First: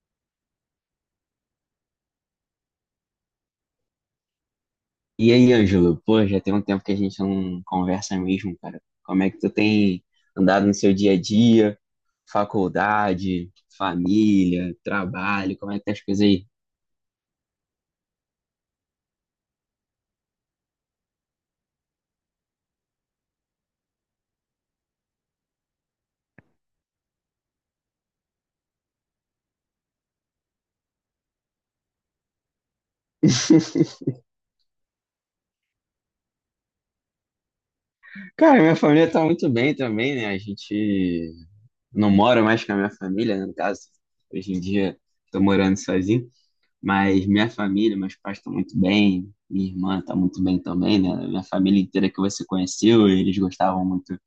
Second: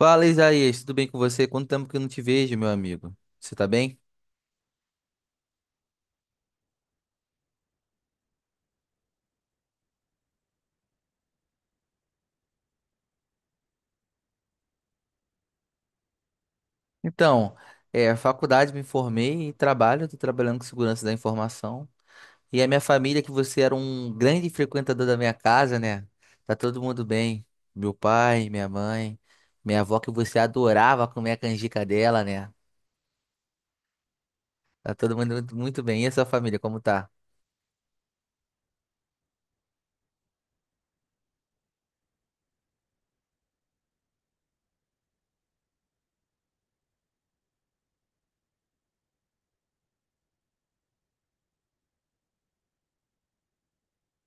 Fala, Isaías, tudo bem com você? Quanto tempo que eu não te vejo, meu amigo? Você tá bem? E aí, Ângelo, pô, já tem um tempo que a gente não conversa mesmo, cara. Como é que tu tem andado no seu dia a dia? Faculdade, família, trabalho, como é que tá as coisas aí? Então, faculdade, me formei e trabalho, estou trabalhando com segurança da informação. E a minha família, que você era um grande frequentador da minha casa, né? Tá todo mundo bem. Meu pai, minha mãe, minha avó, que você adorava comer a canjica dela, né? Tá todo mundo muito muito bem. E a sua família, como tá? Cara, minha família tá muito bem também, né? A gente não mora mais com a minha família, né? No caso, hoje em dia tô morando sozinho, mas minha família, meus pais estão muito bem, minha irmã tá muito bem também, né? Minha família inteira que você conheceu, eles gostavam muito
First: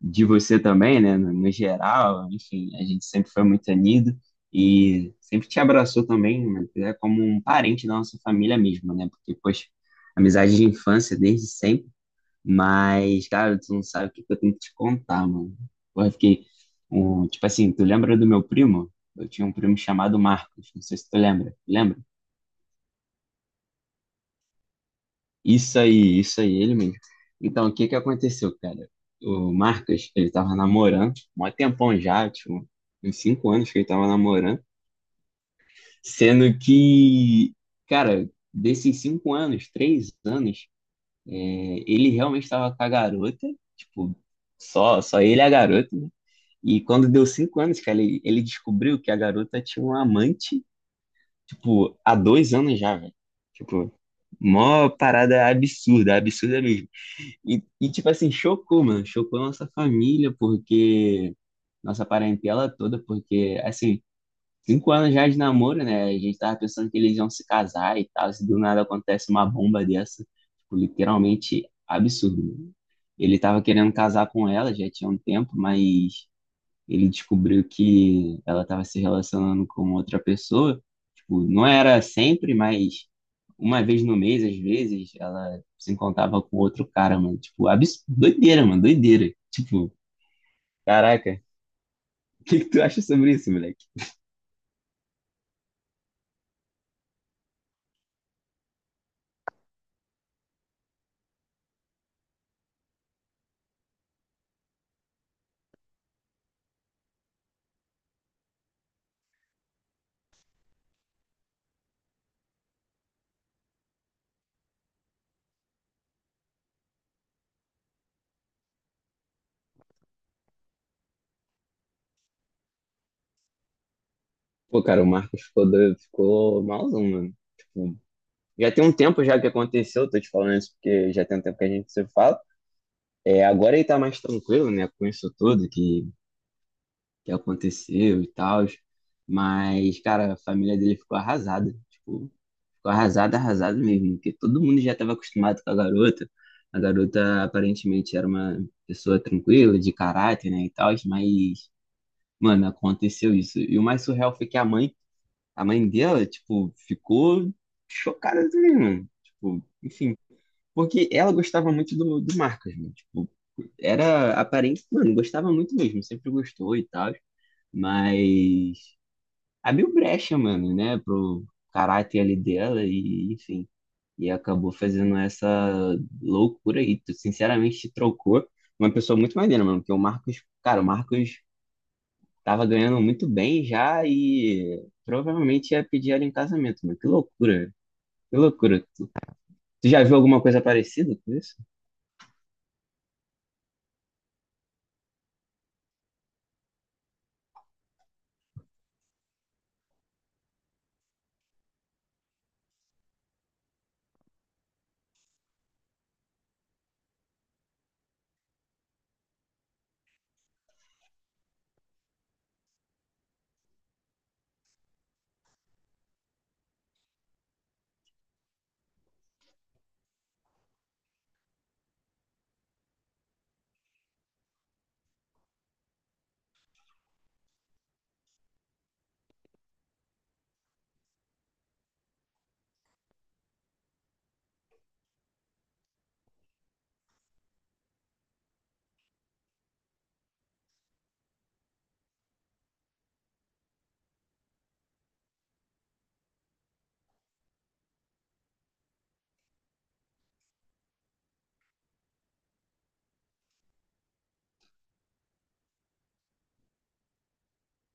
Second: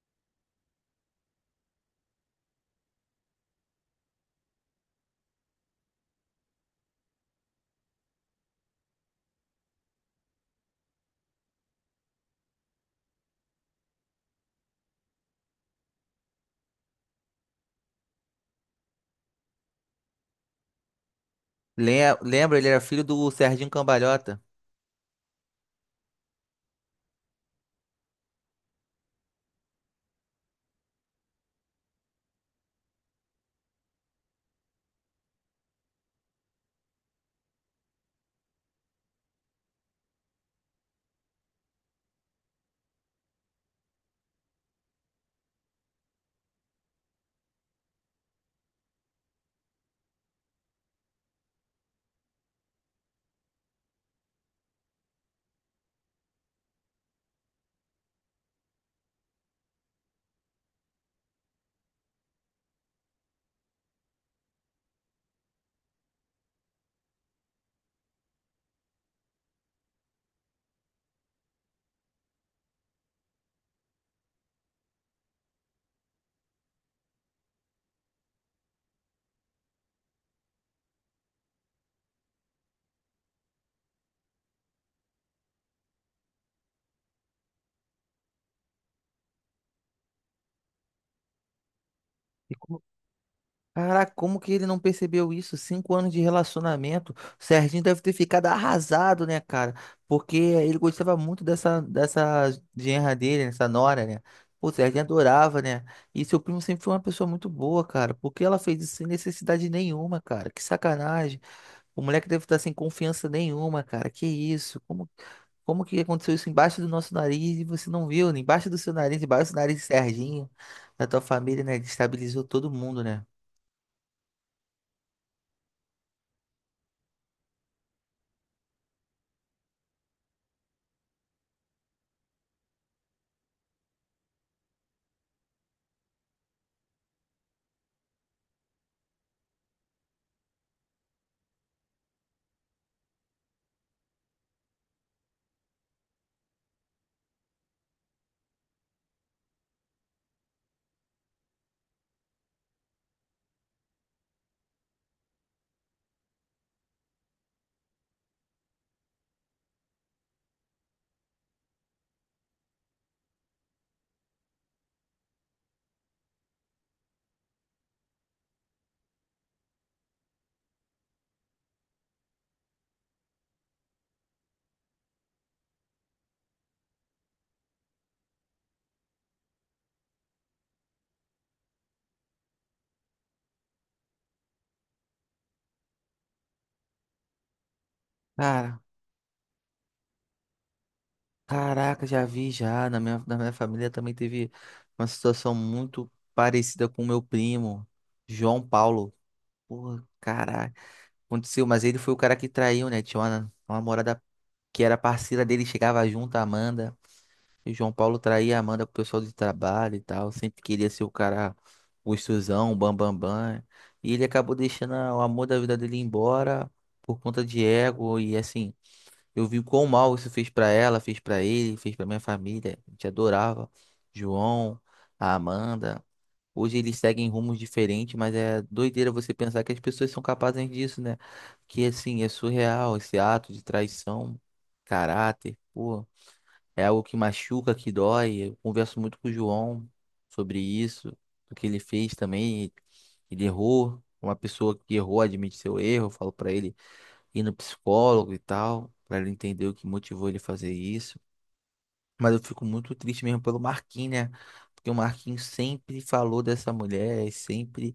de você também, né? No geral, enfim, a gente sempre foi muito unido e sempre te abraçou também, né, é como um parente da nossa família mesmo, né? Porque, poxa, amizade de infância desde sempre, mas, cara, tu não sabe o que que eu tenho que te contar, mano. Porra, eu fiquei, tipo assim, tu lembra do meu primo? Eu tinha um primo chamado Marcos, não sei se tu lembra. Lembra? Lembra, ele era filho do Serginho Cambalhota. Isso aí, ele mesmo. Então, o que que aconteceu, cara? O Marcos, ele tava namorando, mó tempão já, tipo, uns cinco anos que ele tava namorando, sendo que, cara, desses 5 anos, 3 anos, é, ele realmente tava com a garota, tipo, só ele e a garota, né? E quando deu 5 anos, cara, ele descobriu que a garota tinha um amante, tipo, há 2 anos já, velho. Tipo, mó parada absurda, absurda mesmo. Tipo assim, chocou, mano. Chocou a nossa família, porque nossa parentela toda, porque, assim, 5 anos já de namoro, né? A gente tava pensando que eles iam se casar e tal. Se do nada acontece uma bomba dessa, tipo, literalmente absurdo, mano. Ele tava querendo casar com ela, já tinha um tempo, mas ele descobriu que ela tava se relacionando com outra pessoa. Tipo, não era sempre, mas uma vez no mês, às vezes, ela se encontrava com outro cara, mano. Tipo, doideira, mano, doideira. Tipo, caraca, o E que que como- tu acha sobre isso, moleque? Caraca, como que ele não percebeu isso? Cinco anos de relacionamento. O Serginho deve ter ficado arrasado, né, cara? Porque ele gostava muito dessa genra dele, né, dessa nora, né? Pô, o Serginho adorava, né? E seu primo sempre foi uma pessoa muito boa, cara. Por que ela fez isso sem necessidade nenhuma, cara? Que sacanagem. O moleque deve estar sem confiança nenhuma, cara. Que isso? Como que aconteceu isso embaixo do nosso nariz e você não viu, né? Embaixo do seu nariz, embaixo do nariz do Serginho, da tua família, né? Destabilizou todo mundo, né? Pô, cara, o Marcos ficou doido, ficou malzão, mano. Tipo, já tem um tempo já que aconteceu, tô te falando isso porque já tem um tempo que a gente se fala. É, agora ele tá mais tranquilo, né, com isso tudo que aconteceu e tal. Mas, cara, a família dele ficou arrasada. Tipo, ficou arrasado, arrasado mesmo, porque todo mundo já estava acostumado com a garota. A garota aparentemente era uma pessoa tranquila, de caráter, né, e tal, mas, mano, aconteceu isso. E o mais surreal foi que a mãe dela, tipo, ficou chocada também, mano. Tipo, enfim, porque ela gostava muito do Marcos, né? Tipo, era aparente, mano, gostava muito mesmo, sempre gostou e tal, mas abriu brecha, mano, né, pro caráter ali dela e, enfim, e acabou fazendo essa loucura aí. Tu, sinceramente, te trocou uma pessoa muito maneira, mano, porque o Marcos, cara, o Marcos tava ganhando muito bem já e provavelmente ia pedir ela em casamento, mano. Que loucura, que Cara. loucura. Tu já viu alguma coisa parecida com isso? Caraca, já vi já. Na minha família também teve uma situação muito parecida com o meu primo, João Paulo. Porra, caraca. Aconteceu, mas ele foi o cara que traiu, né? Tinha uma namorada que era parceira dele, chegava junto, a Amanda. E o João Paulo traía a Amanda com o pessoal de trabalho e tal. Sempre queria ser o cara gostosão, o bam, bam, bam. E ele acabou deixando o amor da vida dele embora por conta de ego e assim. Eu vi o quão mal isso fez pra ela, fez pra ele, fez pra minha família. A gente adorava João, a Amanda. Hoje eles seguem rumos diferentes, mas é doideira você pensar que as pessoas são capazes disso, né? Que assim, é surreal esse ato de traição, caráter, pô. É algo que machuca, que dói. Eu converso muito com o João sobre isso, do que ele fez também. Ele errou. Uma pessoa que errou admite seu erro. Eu falo pra ele ir no psicólogo e tal, para ele entender o que motivou ele a fazer isso. Mas eu fico muito triste mesmo pelo Marquinhos, né? Porque o Marquinhos sempre falou dessa mulher, e sempre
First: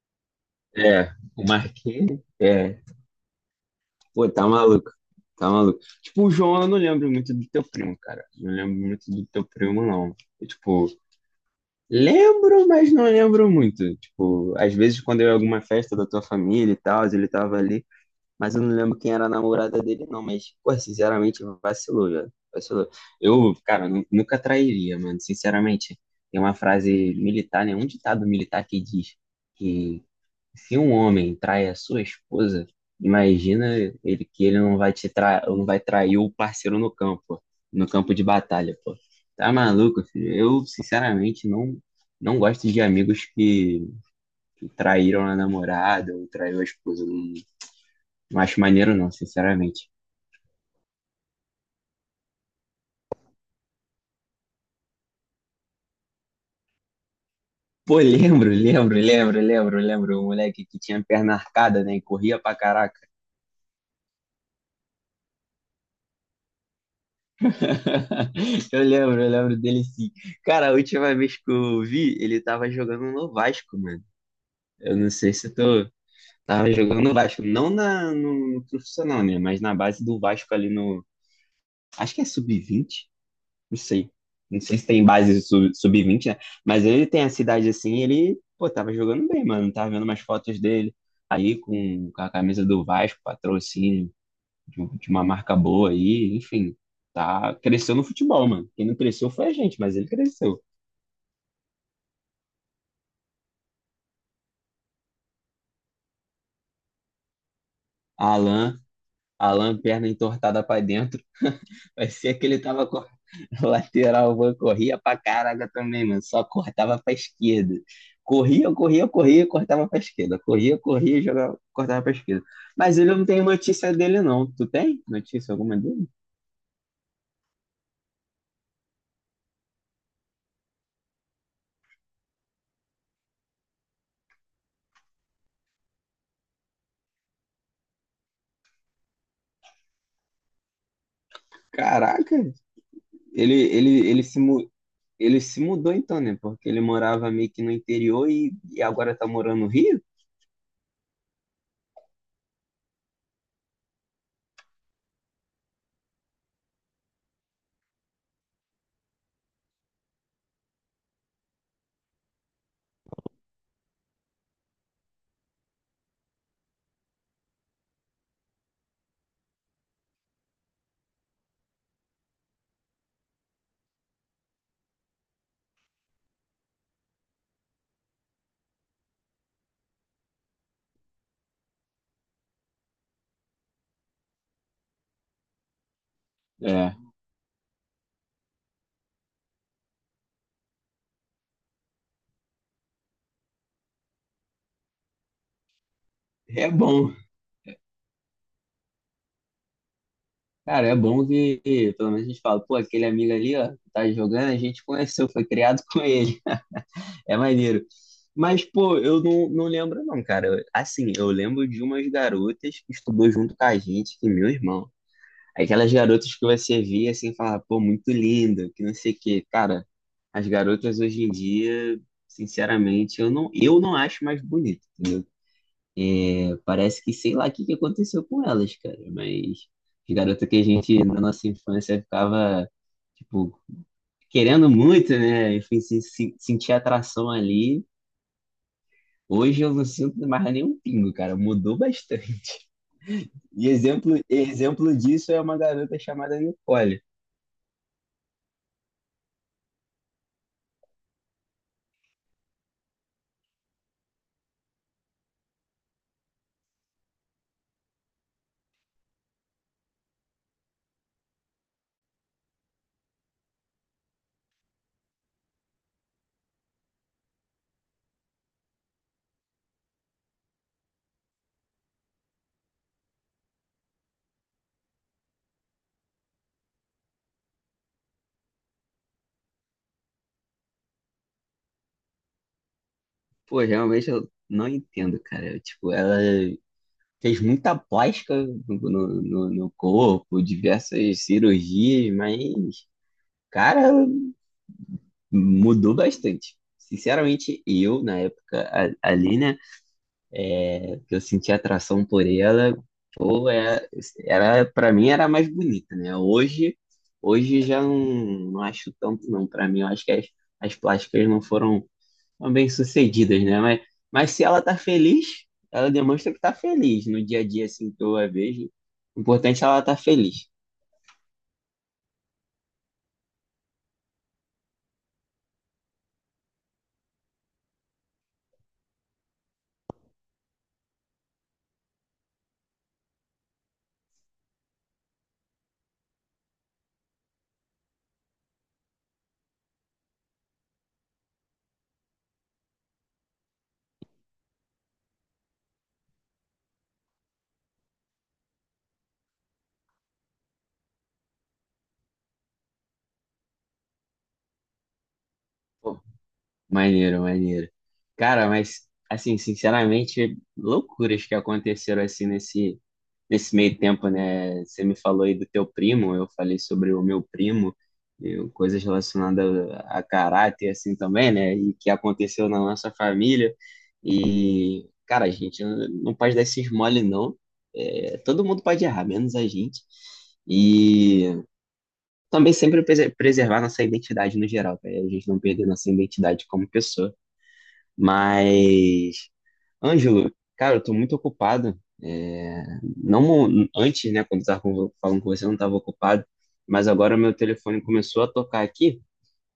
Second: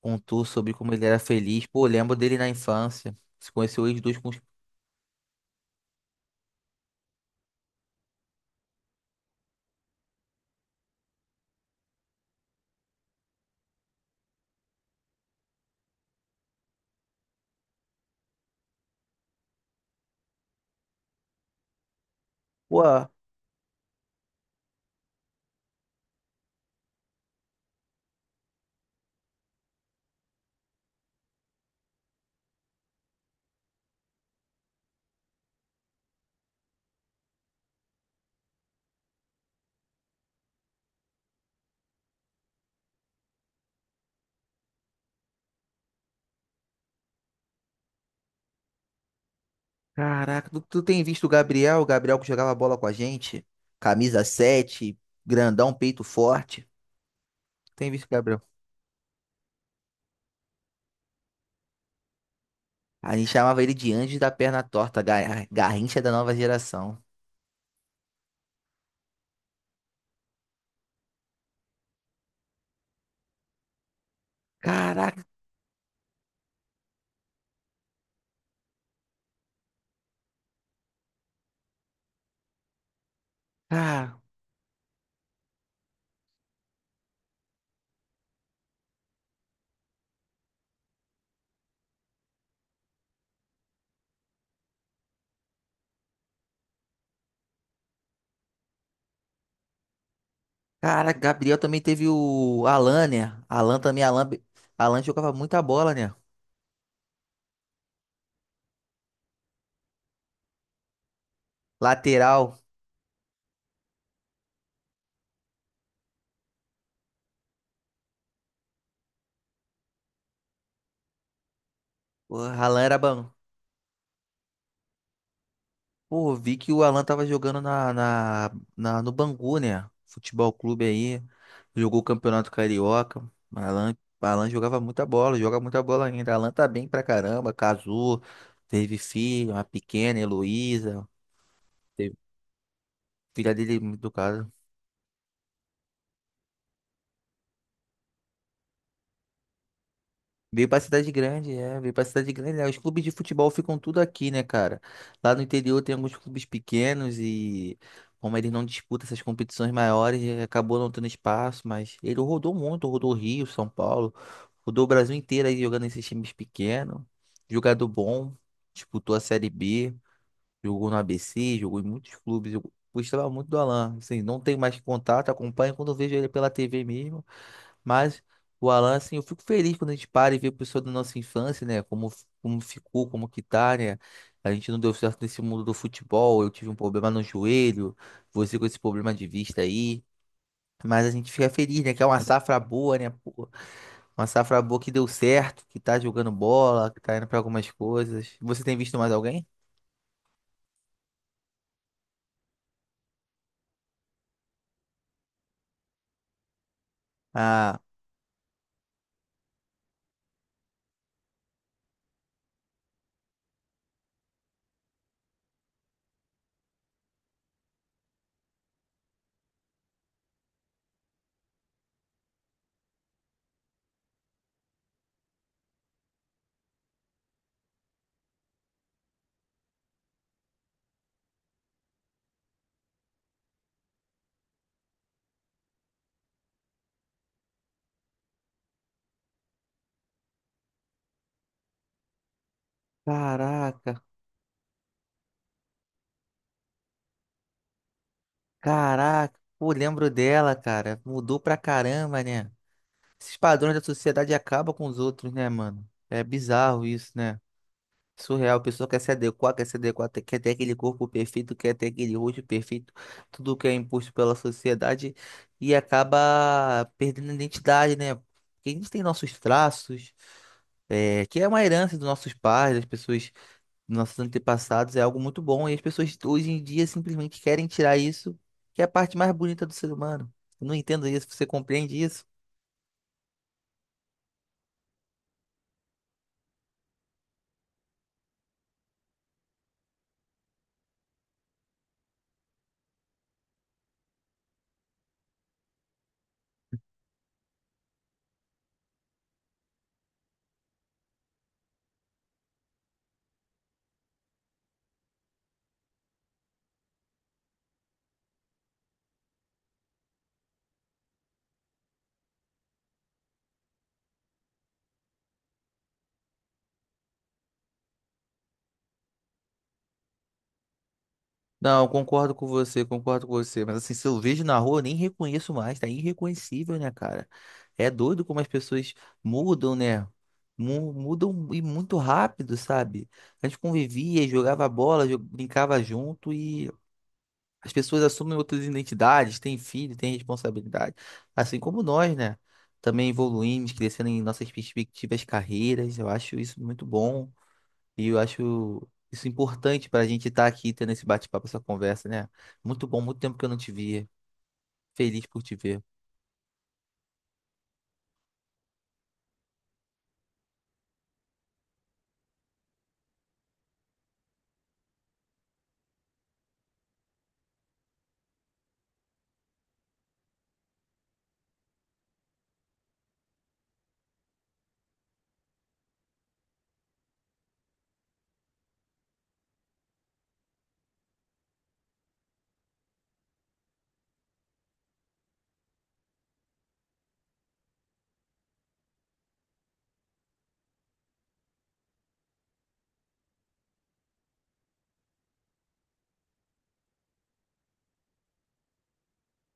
contou sobre como ele É, era o feliz. Pô, eu lembro Marquinhos, dele na é, infância. Se conheceu eles dois com pô, os. tá maluco. Tá maluco. Tipo, o João, eu não lembro muito do teu primo, cara. Não lembro muito do teu primo, não. Tipo, lembro, mas não lembro muito. Tipo, às vezes quando eu ia em alguma festa da tua família e tal, ele tava ali, mas eu não lembro quem era a namorada dele, não. Mas, pô, sinceramente, vacilou, já. Pô, Vacilou. Eu, cara, nunca trairia, mano. Sinceramente, tem uma frase militar, né? Um ditado militar que diz que se um homem trai a sua esposa, imagina ele que ele não vai te tra... não vai trair o parceiro no campo, no campo de batalha, pô. Tá maluco, filho? Eu, sinceramente, não gosto de amigos que traíram a namorada ou traiu a esposa. Não, não acho maneiro não, sinceramente. caraca, tu tem visto o Gabriel que jogava bola com a gente? Camisa 7 grandão, peito forte. Tem Pô, visto o Gabriel? lembro, lembro, lembro, lembro, lembro, o moleque que tinha perna arcada, né, e corria pra caraca. A gente chamava ele de Anjo da Perna Torta, Garrincha da nova geração. Eu lembro dele sim. Cara, a última vez que eu vi, ele tava jogando no Vasco, mano. Eu não Caraca. sei se eu tô. Tava jogando no Vasco, não na, no profissional, né? Mas na base do Vasco ali no. Acho que é sub-20, não sei. Não sei se tem base sub-20, né? Mas ele tem a cidade assim, ele, pô, tava jogando bem, mano. Tava vendo umas fotos dele aí com a camisa do Vasco, patrocínio de uma marca boa aí, enfim. Tá, cresceu no futebol, mano. Quem não cresceu foi a gente, mas ele cresceu. Cara, Gabriel também teve o Alan, né? Alan também, Alan, Alan jogava muita bola, né? Alan, Alan, perna entortada pra dentro. Parecia que Lateral. ele tava com lateral, mano, corria pra caraca também, mano. Só cortava pra esquerda. Corria, corria, corria, cortava pra esquerda. Corria, corria, jogava, cortava pra O esquerda. Alan era Mas ele não bom. tem notícia dele, não. Tu tem notícia alguma dele? Pô, vi que o Alan tava jogando no Bangu, né? Futebol clube aí. Jogou o Campeonato Carioca. Alan, Alan jogava muita bola, joga muita bola ainda. Alan tá bem pra caramba, casou, teve filho, uma pequena, Heloísa. Teve Caraca, filha ele, dele, ele, do ele se, caso. mu- ele se mudou então, né? Porque ele morava meio que no interior e agora tá morando no Rio? Veio pra cidade grande, é, veio pra cidade grande, né? Os clubes de futebol ficam tudo aqui, né, cara? Lá no interior tem alguns clubes pequenos e como ele não disputa essas competições maiores, acabou não tendo espaço, mas ele rodou muito, rodou Rio, São Paulo, rodou o Brasil inteiro aí jogando nesses times pequenos, jogador bom, disputou a Série B, jogou no ABC, jogou em muitos clubes. Eu gostava muito do Alan, assim, não tenho mais contato, acompanho quando eu vejo ele pela TV mesmo. Mas o Alan, assim, eu fico feliz quando a gente para e vê a pessoa da nossa infância, né? Como ficou, como que tá, né? A gente não deu certo nesse mundo do futebol, eu tive um É. problema no joelho, você com esse problema de vista aí. Mas a gente fica feliz, né? Que é uma safra boa, né, pô? Uma safra boa que deu certo, que tá jogando É bola, que bom. tá indo pra algumas coisas. Você tem visto mais alguém? Cara, é bom que pelo menos a gente fala, pô, aquele amigo ali, ó, que tá jogando, a gente conheceu, foi criado com ele. É Ah, maneiro. Mas, pô, eu não, não lembro não, cara. Assim, eu lembro de umas garotas que estudou junto com a gente, que meu irmão. Aquelas garotas que você via assim, falar, pô, muito linda, que não sei o quê. Cara, as garotas hoje em dia, sinceramente, eu não acho mais bonito, entendeu? É, parece que sei lá o que que aconteceu com elas, cara, mas as garotas que a gente, na nossa infância, ficava, tipo, querendo muito, né? Enfim, se, sentir atração ali. Hoje eu não sinto mais nenhum pingo, cara, mudou bastante. E caraca, exemplo disso é uma garota chamada Nicole. caraca. Pô, lembro dela, cara. Mudou pra caramba, né? Esses padrões da sociedade acabam com os outros, né, mano? É bizarro isso, né? Surreal, a pessoa quer se adequar, quer se adequar, quer ter aquele corpo perfeito, quer ter aquele rosto perfeito, tudo que é imposto pela sociedade e acaba perdendo a identidade, né? Porque a gente tem nossos traços, que é uma herança dos nossos pais, das pessoas, dos nossos antepassados, é algo muito bom e as pessoas hoje em dia simplesmente querem tirar isso, que é a parte mais bonita do ser humano. Eu não entendo isso, você compreende isso? Pô, realmente eu não entendo, cara. Eu, tipo, ela fez muita plástica no corpo, diversas cirurgias, mas, cara, mudou bastante. Sinceramente, eu, na época ali, né, é, que eu senti atração por ela, pô, é, era, pra mim era mais bonita, né? Hoje já não, não acho tanto, não. Pra mim, eu acho que as plásticas não foram são bem-sucedidas, né? Mas se ela tá feliz, ela demonstra que tá feliz no dia a dia, assim, que eu a vejo. O importante é ela tá feliz. Não, concordo com você, concordo com você. Mas assim, se eu vejo na rua, eu nem reconheço mais. Tá irreconhecível, né, cara? É doido como as pessoas mudam, né? Mudam e muito rápido, sabe? A gente convivia, jogava bola, brincava junto e as pessoas assumem outras identidades, têm filho, têm responsabilidade. Assim como nós, né? Também evoluímos, crescendo em nossas perspectivas, carreiras. Eu acho isso muito bom. E eu acho isso importante para a gente estar aqui tendo esse bate-papo, essa conversa, né? Muito bom, muito tempo que eu não te via. Feliz por te ver. Pô, maneiro, maneiro. Cara, mas, assim, sinceramente, loucuras que aconteceram, assim, nesse meio tempo, né, você me falou aí do teu primo, eu falei sobre o meu primo, coisas relacionadas a caráter, assim, também, né, e que aconteceu na nossa família, e, cara, a gente não pode dar esses mole, não. É, todo mundo pode errar, menos a gente, e também sempre preservar nossa identidade no geral, para a gente não perder nossa identidade como pessoa, mas Ângelo, cara, eu tô muito ocupado. É, não mo- antes, né, quando estava falando com você, eu não estava ocupado, mas agora meu telefone começou a tocar aqui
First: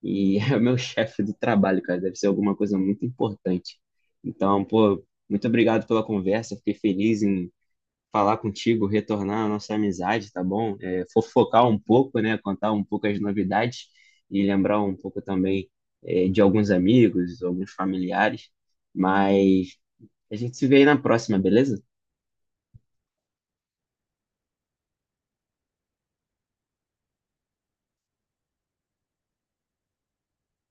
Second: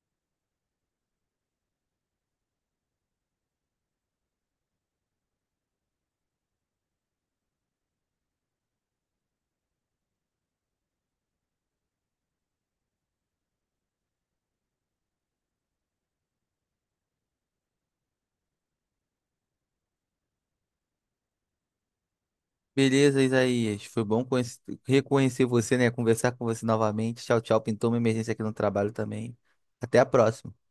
e é o meu chefe do trabalho, cara. Deve ser alguma coisa muito importante. Então, pô, muito obrigado pela conversa. Fiquei feliz em falar contigo, retornar a nossa amizade, tá bom? É, fofocar um pouco, né, contar um pouco as novidades e lembrar um pouco também, é, de alguns amigos, alguns familiares. Mas a gente se vê aí na próxima, beleza? Beleza, Isaías. Foi bom reconhecer você, né? Conversar com você novamente. Tchau, tchau. Pintou uma emergência aqui no trabalho também. Até a próxima.